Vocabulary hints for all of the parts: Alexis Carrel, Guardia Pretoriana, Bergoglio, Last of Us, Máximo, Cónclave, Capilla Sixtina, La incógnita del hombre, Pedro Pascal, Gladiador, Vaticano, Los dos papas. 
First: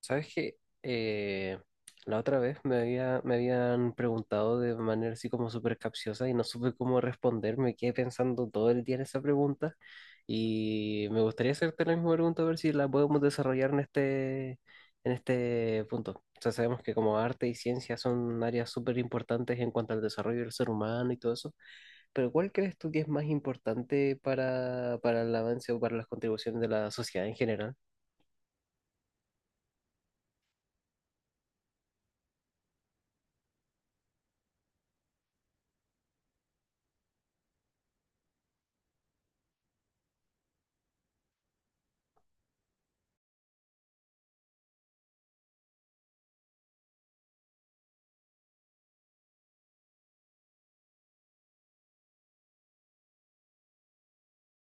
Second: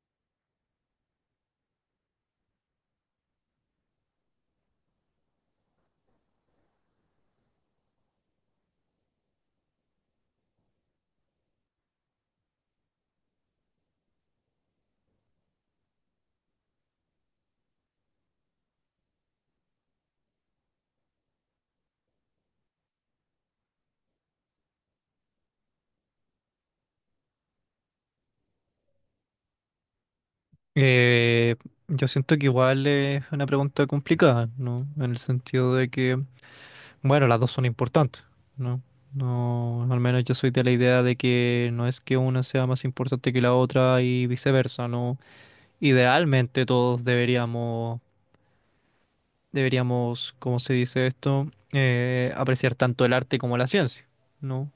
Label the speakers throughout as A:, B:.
A: ¿Sabes qué? Eh, la otra vez me habían preguntado de manera así como súper capciosa y no supe cómo responder. Me quedé pensando todo el día en esa pregunta y me gustaría hacerte la misma pregunta a ver si la podemos desarrollar en en este punto. O sea, sabemos que como arte y ciencia son áreas súper importantes en cuanto al desarrollo del ser humano y todo eso, pero ¿cuál crees tú que es más importante para el avance o para las contribuciones de la sociedad en general?
B: Eh, yo siento que igual es una pregunta complicada, ¿no? En el sentido de que, bueno, las dos son importantes, ¿no? No, al menos yo soy de la idea de que no es que una sea más importante que la otra y viceversa, ¿no? Idealmente todos deberíamos, ¿cómo se dice esto? Apreciar tanto el arte como la ciencia, ¿no?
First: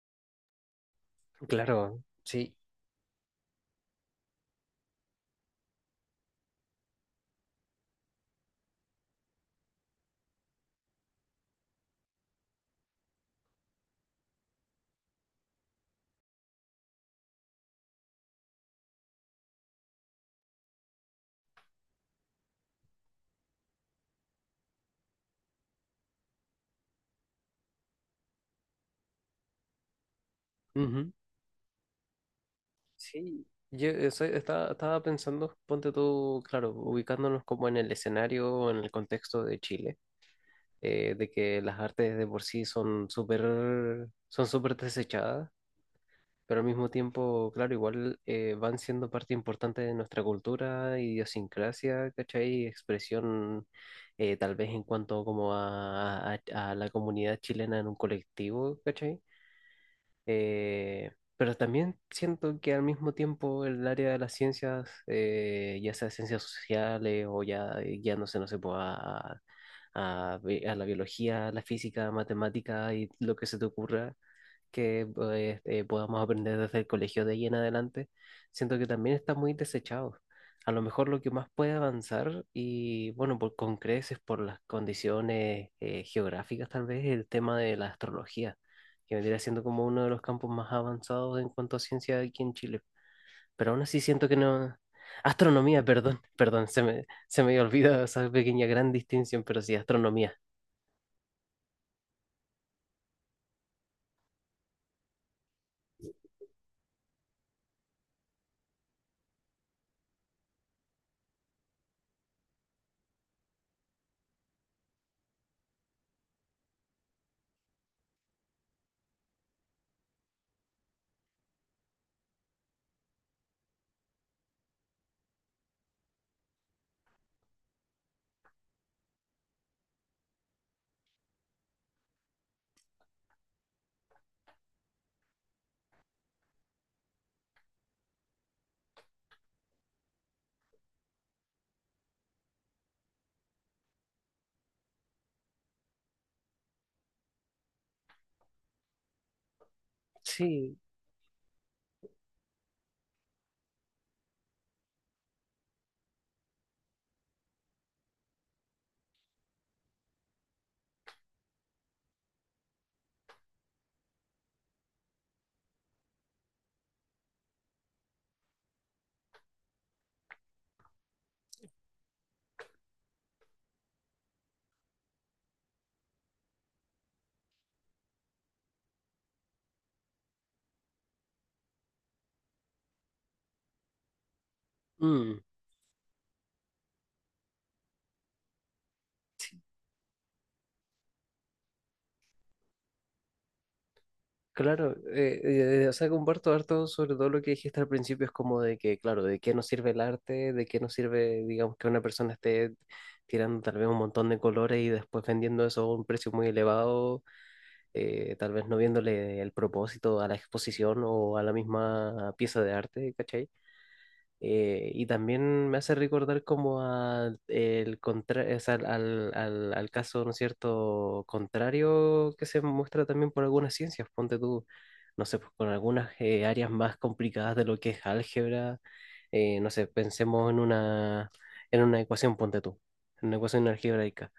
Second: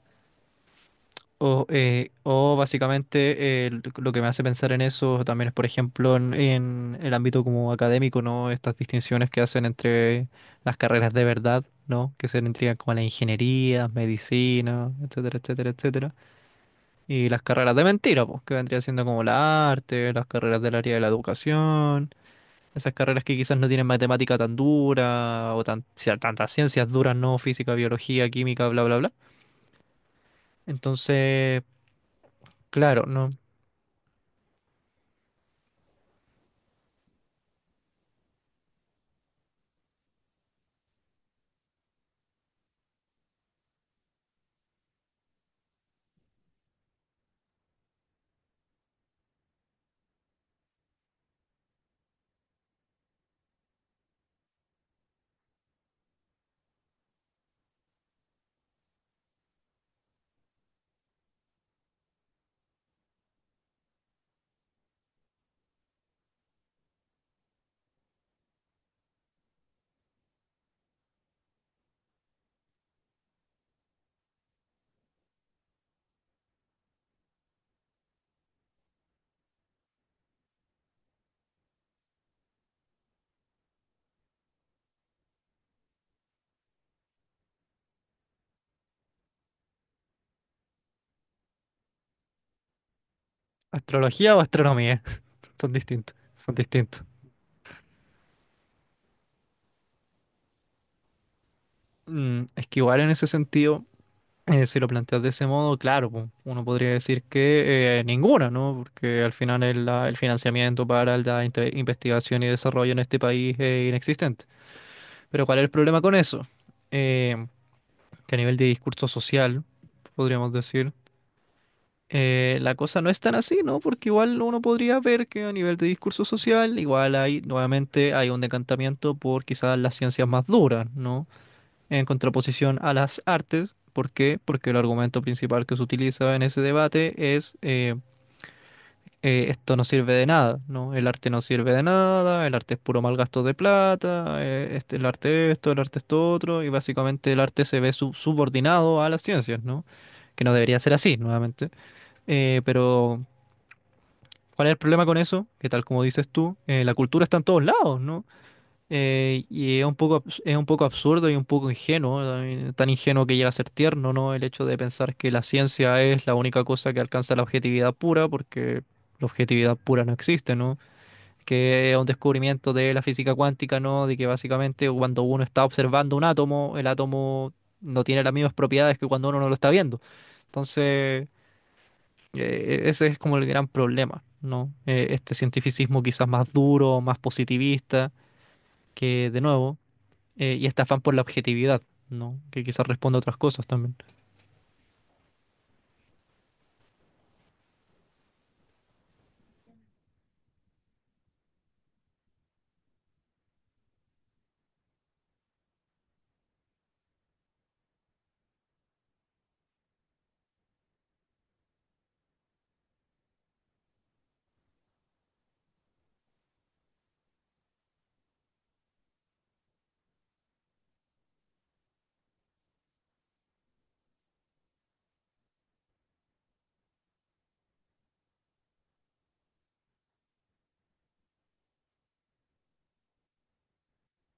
A: Claro, sí.
B: O básicamente lo que me hace pensar en eso también es, por ejemplo, en el ámbito como académico, ¿no? Estas distinciones que hacen entre las carreras de verdad, ¿no? Que se entregan como la ingeniería, medicina, etcétera, etcétera, etcétera. Y las carreras de mentira, pues, que vendría siendo como la arte, las carreras del área de la educación, esas carreras que quizás no tienen matemática tan dura o tan, sea, tantas ciencias duras, ¿no? Física, biología, química, bla, bla, bla.
A: Ujú.
B: Entonces... Claro, no.
A: Sí, estaba pensando, ponte tú, claro, ubicándonos como en el escenario, o en el contexto de Chile, de que las artes de por sí son son súper desechadas, pero al mismo tiempo, claro, igual van siendo parte importante de nuestra cultura, idiosincrasia, ¿cachai? Expresión, tal vez en cuanto como a la comunidad chilena en un colectivo, ¿cachai? Eh, pero también siento que al mismo tiempo el área de las ciencias, ya sea ciencias sociales o ya guiándose, no sé, pues, a la biología, a la física, a matemática y lo que se te ocurra, que pues, podamos aprender desde el colegio de ahí en adelante, siento que también está muy desechado. A lo mejor lo que más puede avanzar, y bueno, por, con creces, por las condiciones geográficas tal vez, el tema de la astrología, que vendría siendo como uno de los campos más avanzados en cuanto a ciencia aquí en Chile. Pero aún así siento que
B: ¿Astrología o
A: no...
B: astronomía? Son
A: Astronomía,
B: distintos,
A: perdón,
B: son
A: perdón,
B: distintos.
A: se me había olvidado esa pequeña gran distinción, pero sí, astronomía.
B: Mm, es que igual en ese sentido, si lo planteas de ese modo, claro, pu, uno podría decir que ninguna, ¿no? Porque al final el financiamiento para la investigación y desarrollo en este país es inexistente. Pero ¿cuál es el problema con eso? Eh, que a nivel de discurso social, podríamos decir. La cosa no es tan así, ¿no? Porque igual uno podría ver que a nivel de discurso social, igual hay, nuevamente, hay un decantamiento por quizás las ciencias más duras, ¿no? En contraposición a las artes. ¿Por qué? Porque el argumento principal que se utiliza en ese debate es esto no sirve de nada, ¿no? El arte no sirve de nada, el arte es puro mal gasto de plata, este, el arte esto otro, y básicamente el arte se ve subordinado a las ciencias, ¿no? Que no
A: Sí.
B: debería ser así, nuevamente. Pero ¿cuál es el problema con eso? Que tal como dices tú, la cultura está en todos lados, ¿no? Y es un poco, es un poco absurdo y un poco ingenuo, también, tan ingenuo que llega a ser tierno, ¿no? El hecho de pensar que la ciencia es la única cosa que alcanza la objetividad pura, porque la objetividad pura no existe, ¿no? Que es un descubrimiento de la física cuántica, ¿no? De que básicamente cuando uno está observando un átomo, el átomo no tiene las mismas propiedades que cuando uno no lo está viendo. Entonces... Ese es como el gran problema, ¿no? Este
A: Mm.
B: cientificismo quizás más duro, más positivista, que de nuevo, y este afán por la objetividad, ¿no? Que quizás responde a otras cosas también.
A: Claro, o sea, comparto harto sobre todo lo que dijiste al principio, es como de que, claro, de qué nos sirve el arte, de qué nos sirve, digamos, que una persona esté tirando tal vez un montón de colores y después vendiendo eso a un precio muy elevado, tal vez no viéndole el propósito a la exposición o a la misma pieza de arte, ¿cachai? Y también me hace recordar como a al caso, ¿no es cierto?, contrario que se muestra también por algunas ciencias. Ponte tú, no sé, pues, con algunas áreas más complicadas de lo que es álgebra. No sé, pensemos en en una ecuación, ponte tú, en una ecuación algebraica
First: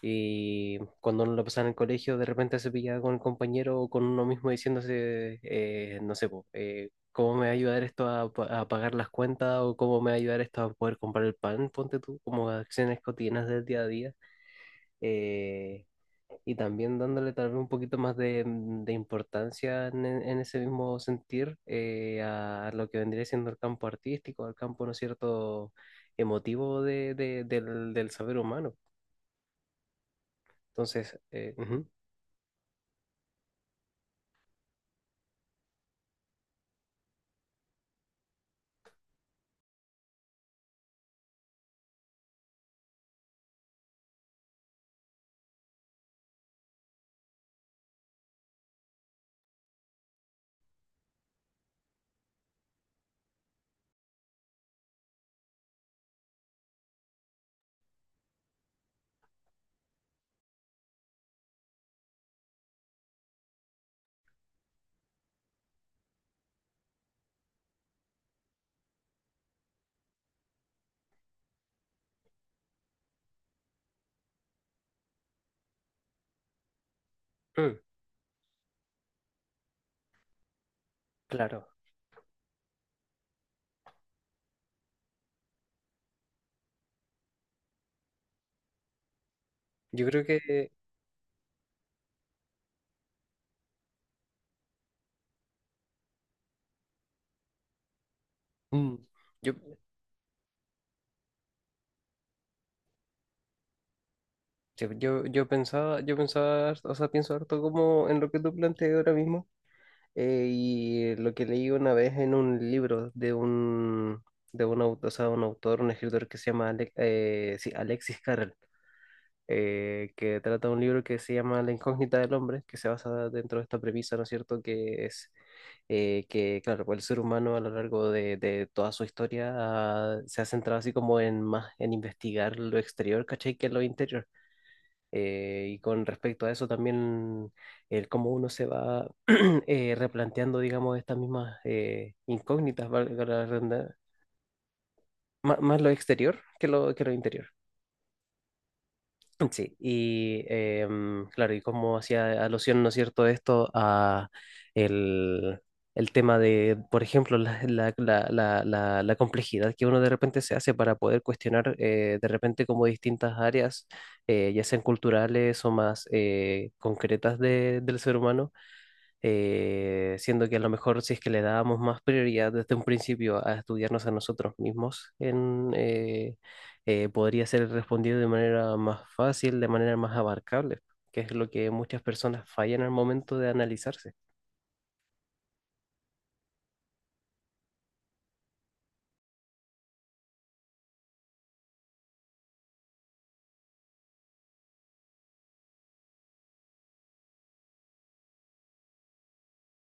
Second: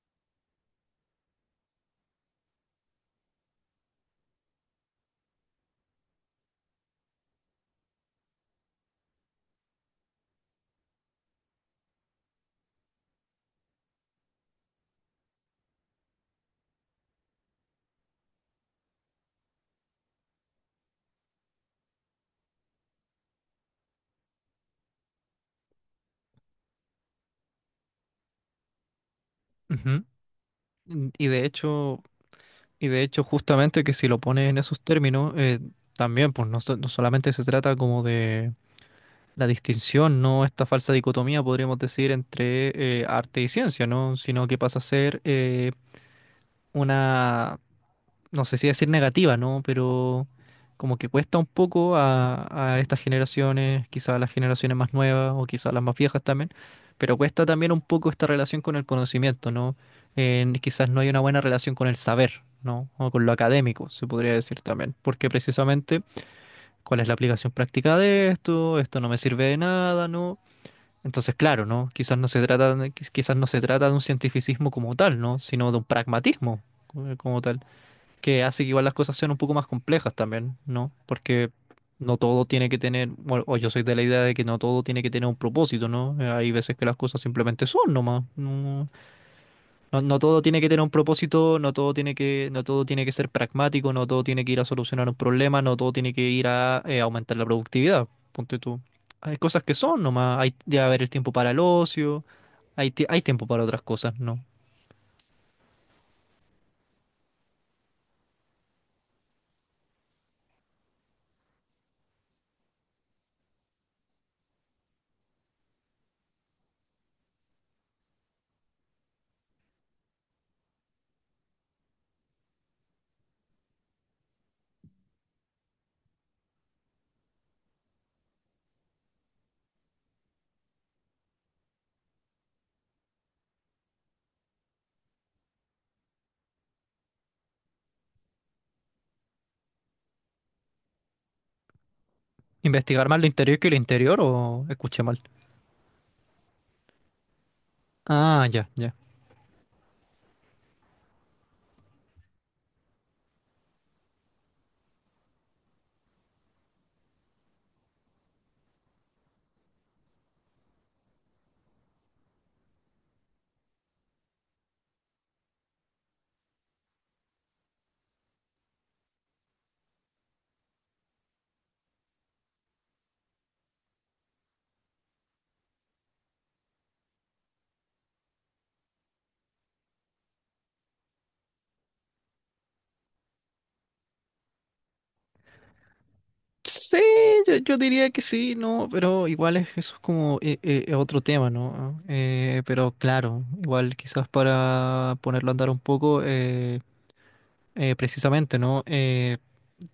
A: y cuando uno lo pasaba en el colegio, de repente se pillaba con el compañero o con uno mismo diciéndose, no sé, po, ¿cómo me va a ayudar esto a pagar las cuentas? ¿O cómo me va a ayudar esto a poder comprar el pan? Ponte tú, como acciones cotidianas del día a día. eh, y también dándole tal vez un poquito más de importancia en ese mismo sentir a lo que vendría siendo el campo artístico, al campo, ¿no es cierto?, emotivo del saber humano.
B: Ujú. Mm,
A: Entonces,
B: y de
A: ujú.
B: hecho, y de hecho, justamente que si lo pones en esos términos, también, pues no, no solamente se trata como de la distinción, ¿no? Esta falsa dicotomía, podríamos decir, entre arte y ciencia, ¿no? Sino que pasa a ser una no sé si decir negativa, ¿no? Pero como que cuesta un poco a estas generaciones, quizá a las generaciones más nuevas o quizá a las más viejas también, pero cuesta también un poco esta relación con el conocimiento, ¿no? Quizás no hay una buena relación con el saber, ¿no? O con lo académico, se podría decir también, porque precisamente, ¿cuál es la aplicación práctica de esto? Esto no me sirve de nada, ¿no? Entonces, claro, ¿no? Quizás no se trata, quizás no se trata de un cientificismo como tal, ¿no? Sino de un pragmatismo como tal que hace que igual las cosas sean un poco más complejas también, ¿no? Porque
A: Claro,
B: no todo tiene que tener, bueno, o yo soy de la idea de que no todo tiene que tener un propósito, ¿no? Hay veces que las cosas simplemente son nomás. No, no,
A: yo
B: no
A: creo
B: todo tiene que
A: que
B: tener un propósito, no todo tiene que, no todo tiene que ser pragmático, no todo tiene que ir a solucionar un problema, no todo tiene que ir a aumentar la productividad, ponte tú.
A: mm,
B: Hay
A: yo,
B: cosas que son nomás, hay de haber el tiempo para el ocio, hay tiempo para otras cosas, ¿no?
A: yo pensaba, o sea, pienso harto como en lo que tú planteas ahora mismo y lo que leí una vez en un libro de un autor, o sea, un autor, un escritor que se llama sí, Alexis Carrel que trata un libro que se llama La incógnita del hombre, que se basa dentro de esta premisa, ¿no es cierto?, que es que, claro, pues el ser humano a lo largo de toda su historia ah, se ha centrado así como en más en investigar lo exterior, ¿cachai? Que lo interior. Y con respecto a eso también, el cómo uno se va replanteando, digamos, estas mismas incógnitas,
B: ¿Investigar más
A: valga
B: lo
A: la
B: interior que el interior o escuché mal?
A: más, lo exterior que que lo interior.
B: Ah, ya, ya.
A: Sí, y em, claro, y como hacía alusión, ¿no es cierto?, esto a el, el tema de, por ejemplo, la complejidad que uno de repente se hace para poder cuestionar de repente como distintas áreas, ya sean culturales o más concretas del ser humano siendo que a lo mejor si es que le dábamos más prioridad desde un principio a estudiarnos a nosotros mismos, podría ser respondido de manera más fácil, de manera más abarcable, que es lo que muchas personas fallan al momento de analizarse.
B: Sí, yo diría que sí, no, pero igual es, eso es como otro tema, ¿no? Pero claro, igual quizás para ponerlo a andar un poco, precisamente, ¿no?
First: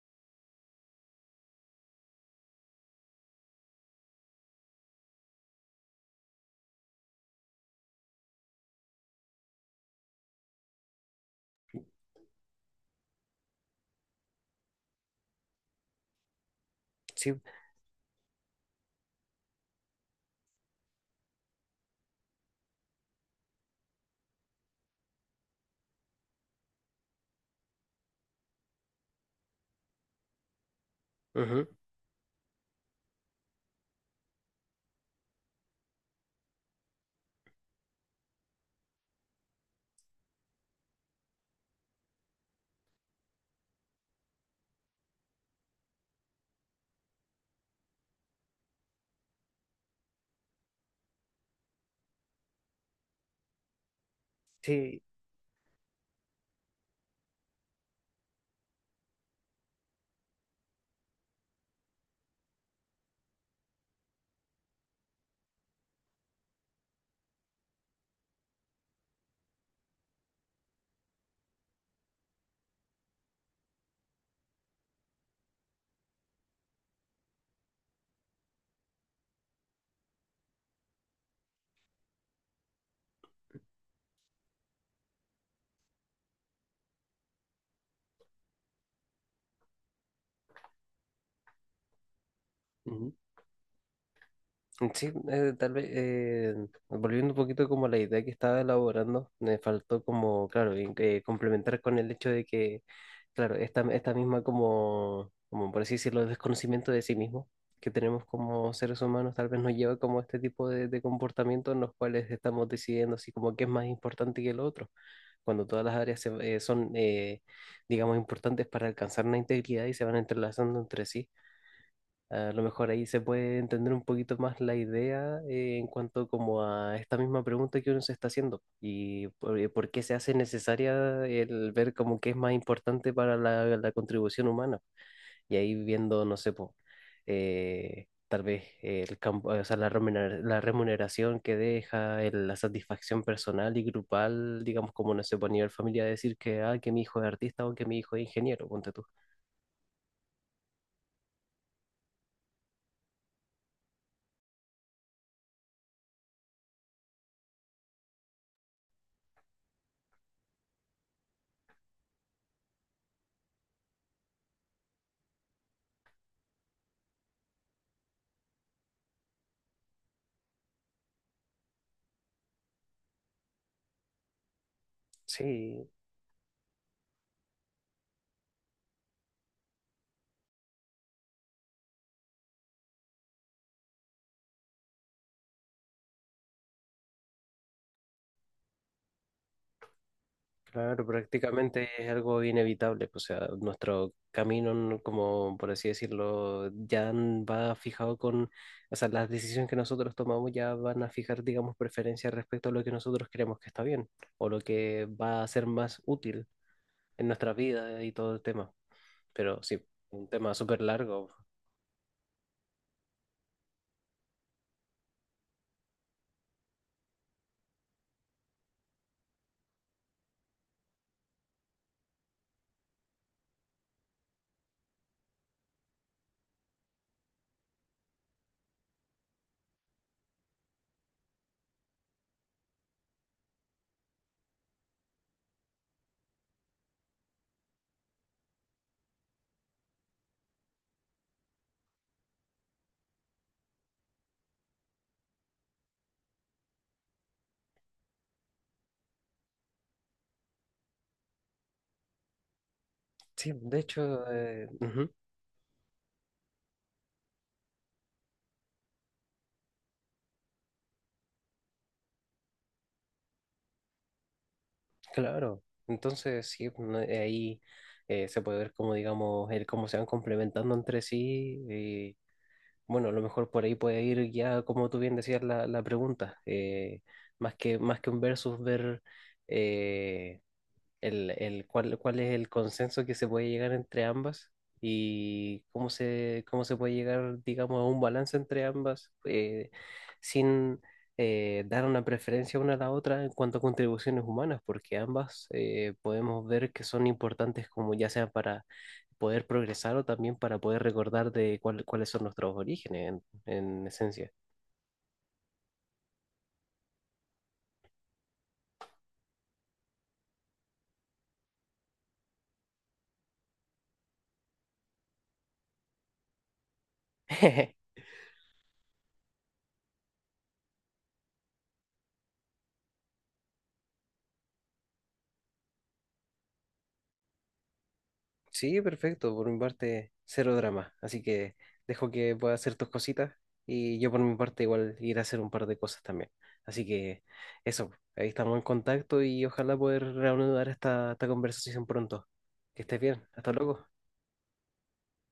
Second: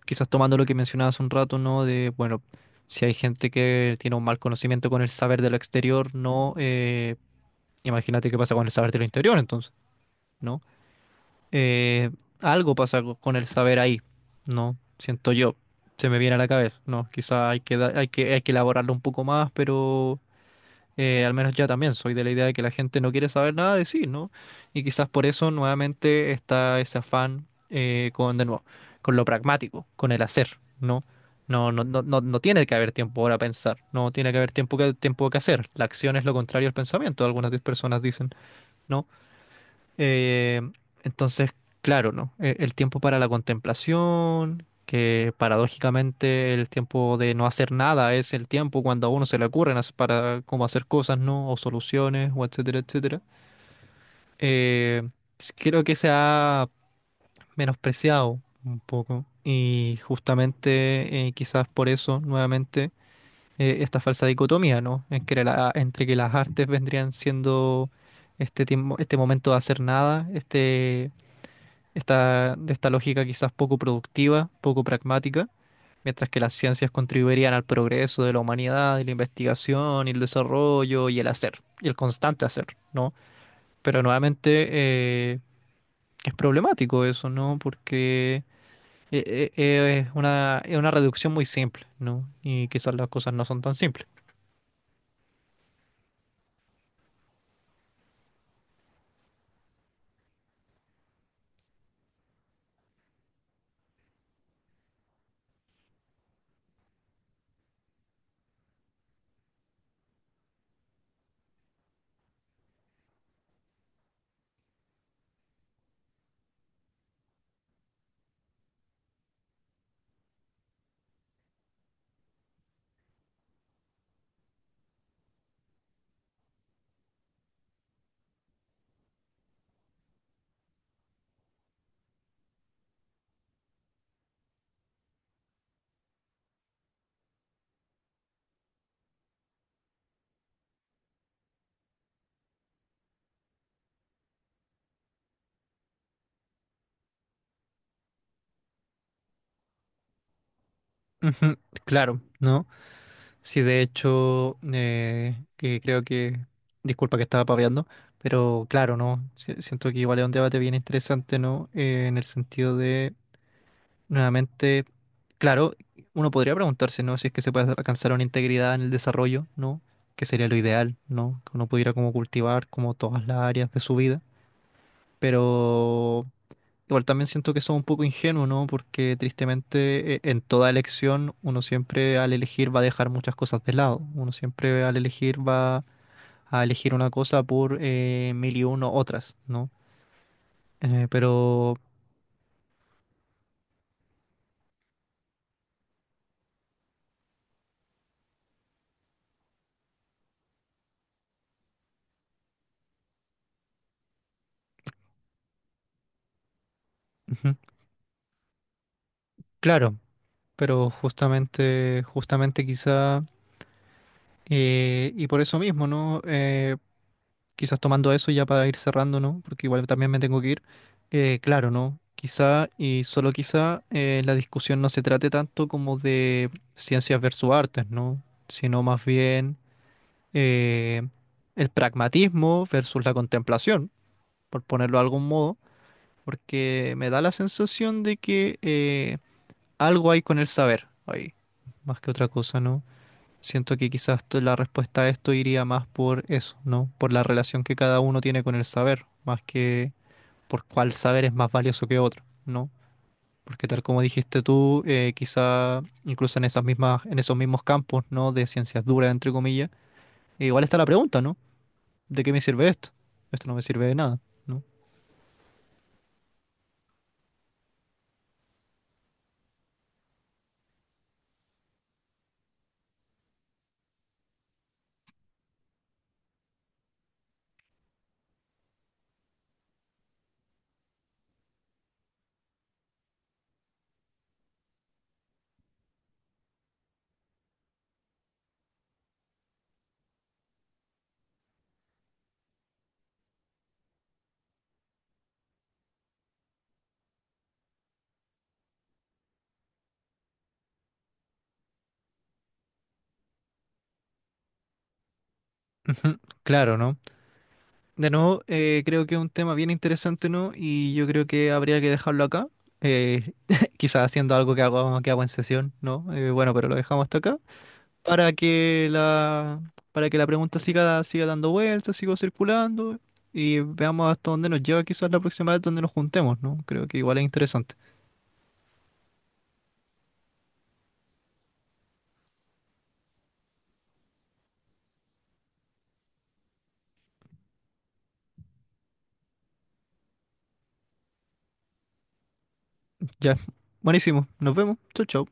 B: Quizás tomando lo que mencionabas un rato, ¿no? De, bueno, si hay gente que tiene un mal conocimiento con el saber de lo exterior, ¿no? Imagínate qué pasa con el saber de lo interior, entonces, ¿no? Eh, Algo pasa con el saber ahí, ¿no? Siento yo, se me viene a la cabeza, ¿no?
A: Sí,
B: Quizá hay que, hay que, hay que elaborarlo un poco más, pero al menos ya también soy de la idea de que la gente no quiere saber nada de sí, ¿no? Y quizás por eso nuevamente está ese afán con, de nuevo, con lo pragmático, con el hacer, ¿no?
A: ujú,
B: No, no, no, no, no tiene que haber tiempo para pensar, no tiene que haber tiempo que hacer. La acción es lo contrario al pensamiento, algunas personas dicen, ¿no? Eh, entonces, claro, ¿no? El tiempo para la contemplación, que paradójicamente el tiempo de no hacer nada es el tiempo cuando a uno se le ocurren para cómo hacer cosas, ¿no? O soluciones, o etcétera, etcétera.
A: sí.
B: Eh, Creo que se ha menospreciado un poco y justamente quizás por eso, nuevamente, esta falsa dicotomía, ¿no? En que entre que las artes vendrían siendo este tiempo, este momento de hacer nada, de esta lógica quizás poco productiva, poco pragmática, mientras que las ciencias contribuirían al progreso de la humanidad, y la investigación, y el desarrollo, y el hacer, y el constante hacer, ¿no? Pero nuevamente es problemático eso, ¿no? Porque es una reducción muy simple, ¿no? Y quizás las cosas no son tan simples.
A: Sí, tal vez volviendo un poquito como a la idea que estaba elaborando, me faltó como, claro, complementar con el hecho de que, claro, esta misma como, por así decirlo, desconocimiento de sí mismo que tenemos como seres humanos, tal vez nos lleva como a este tipo de comportamientos en los cuales estamos decidiendo así como qué es más importante que lo otro, cuando todas las áreas digamos, importantes para alcanzar una integridad y se van entrelazando entre sí. A lo mejor ahí se puede entender un poquito más la idea en cuanto como a esta misma pregunta que uno se está haciendo y por qué se hace necesaria el ver como qué es más importante para la contribución humana. Y ahí viendo, no sé, po, tal vez el campo, o sea, la remuneración que deja, la satisfacción personal y grupal, digamos como no sé, po, a nivel familia decir que, ah, que mi hijo es artista o que mi hijo es ingeniero, ponte tú.
B: Ujú, claro, ¿no? Sí, de hecho, que creo que, disculpa que estaba paveando, pero claro, ¿no? Siento que igual es un debate bien interesante, ¿no? En el sentido de, nuevamente, claro, uno podría preguntarse, ¿no? Si es que se puede alcanzar una integridad en el desarrollo, ¿no? Que sería lo ideal, ¿no? Que uno pudiera como cultivar como todas las áreas de su vida,
A: Sí,
B: pero igual también siento que somos un poco ingenuos, ¿no? Porque tristemente en toda elección uno siempre al elegir va a dejar muchas cosas de lado. Uno siempre al elegir va a elegir una cosa por mil y uno otras, ¿no?
A: claro,
B: Pero,
A: prácticamente es algo inevitable, pues, o sea, nuestro camino, como por así decirlo, ya va fijado con, o sea, las decisiones que nosotros tomamos ya van a fijar, digamos, preferencias respecto a lo que nosotros creemos que está bien o lo que va a ser más útil en
B: ujú,
A: nuestra vida y todo el tema. Pero sí,
B: claro,
A: un tema súper
B: pero
A: largo.
B: justamente, justamente quizá, y por eso mismo, ¿no? Quizás tomando eso ya para ir cerrando, ¿no? Porque igual también me tengo que ir. Claro, ¿no? Quizá y solo quizá la discusión no se trate tanto como de ciencias versus artes, ¿no? Sino más bien eh, el pragmatismo versus la contemplación, por ponerlo de algún modo, porque me da la sensación de que algo hay con el saber ahí, más que otra cosa, ¿no? Siento que quizás la respuesta a esto iría más por eso, ¿no? Por la relación que cada uno tiene con el saber, más que por cuál saber es más valioso que otro, ¿no?
A: Sí,
B: Porque
A: de
B: tal como
A: hecho,
B: dijiste tú,
A: ujú,
B: quizá incluso en esas mismas, en esos mismos campos, ¿no? De ciencias duras, entre comillas, igual está la pregunta, ¿no? ¿De qué me sirve esto? Esto no me sirve de nada, ¿no?
A: claro. Entonces, sí, no- ahí se puede ver como, digamos, el cómo se van complementando entre sí. Bueno, a lo mejor por ahí puede ir ya, como tú bien decías, la pregunta. Más que, más que un versus, ver eh, cuál, cuál es el consenso que se puede llegar entre ambas y cómo se puede llegar, digamos, a un balance entre ambas sin dar una preferencia una a la otra en cuanto a contribuciones humanas, porque ambas podemos ver que son importantes como ya sea para poder progresar o también para poder recordar de cuáles son nuestros orígenes en esencia.
B: Ujú, claro, ¿no? De nuevo, creo que es un tema bien interesante, ¿no? Y yo creo que habría que dejarlo acá. eh, Quizás haciendo algo que hago en sesión, ¿no? Bueno, pero lo dejamos hasta acá. Para que la, para que la pregunta siga, siga dando vueltas, siga circulando. Y veamos hasta dónde nos lleva quizás la próxima vez donde nos juntemos, ¿no? Creo que igual es interesante.
A: Sí, perfecto. Por mi parte, cero drama. Así que dejo que puedas hacer tus cositas y yo por mi parte igual iré a hacer un par de cosas también. Así que eso, ahí estamos en contacto y ojalá poder reanudar esta conversación pronto. Que estés bien.
B: Ya.
A: Hasta luego.
B: Buenísimo. Nos vemos. Chau, chau.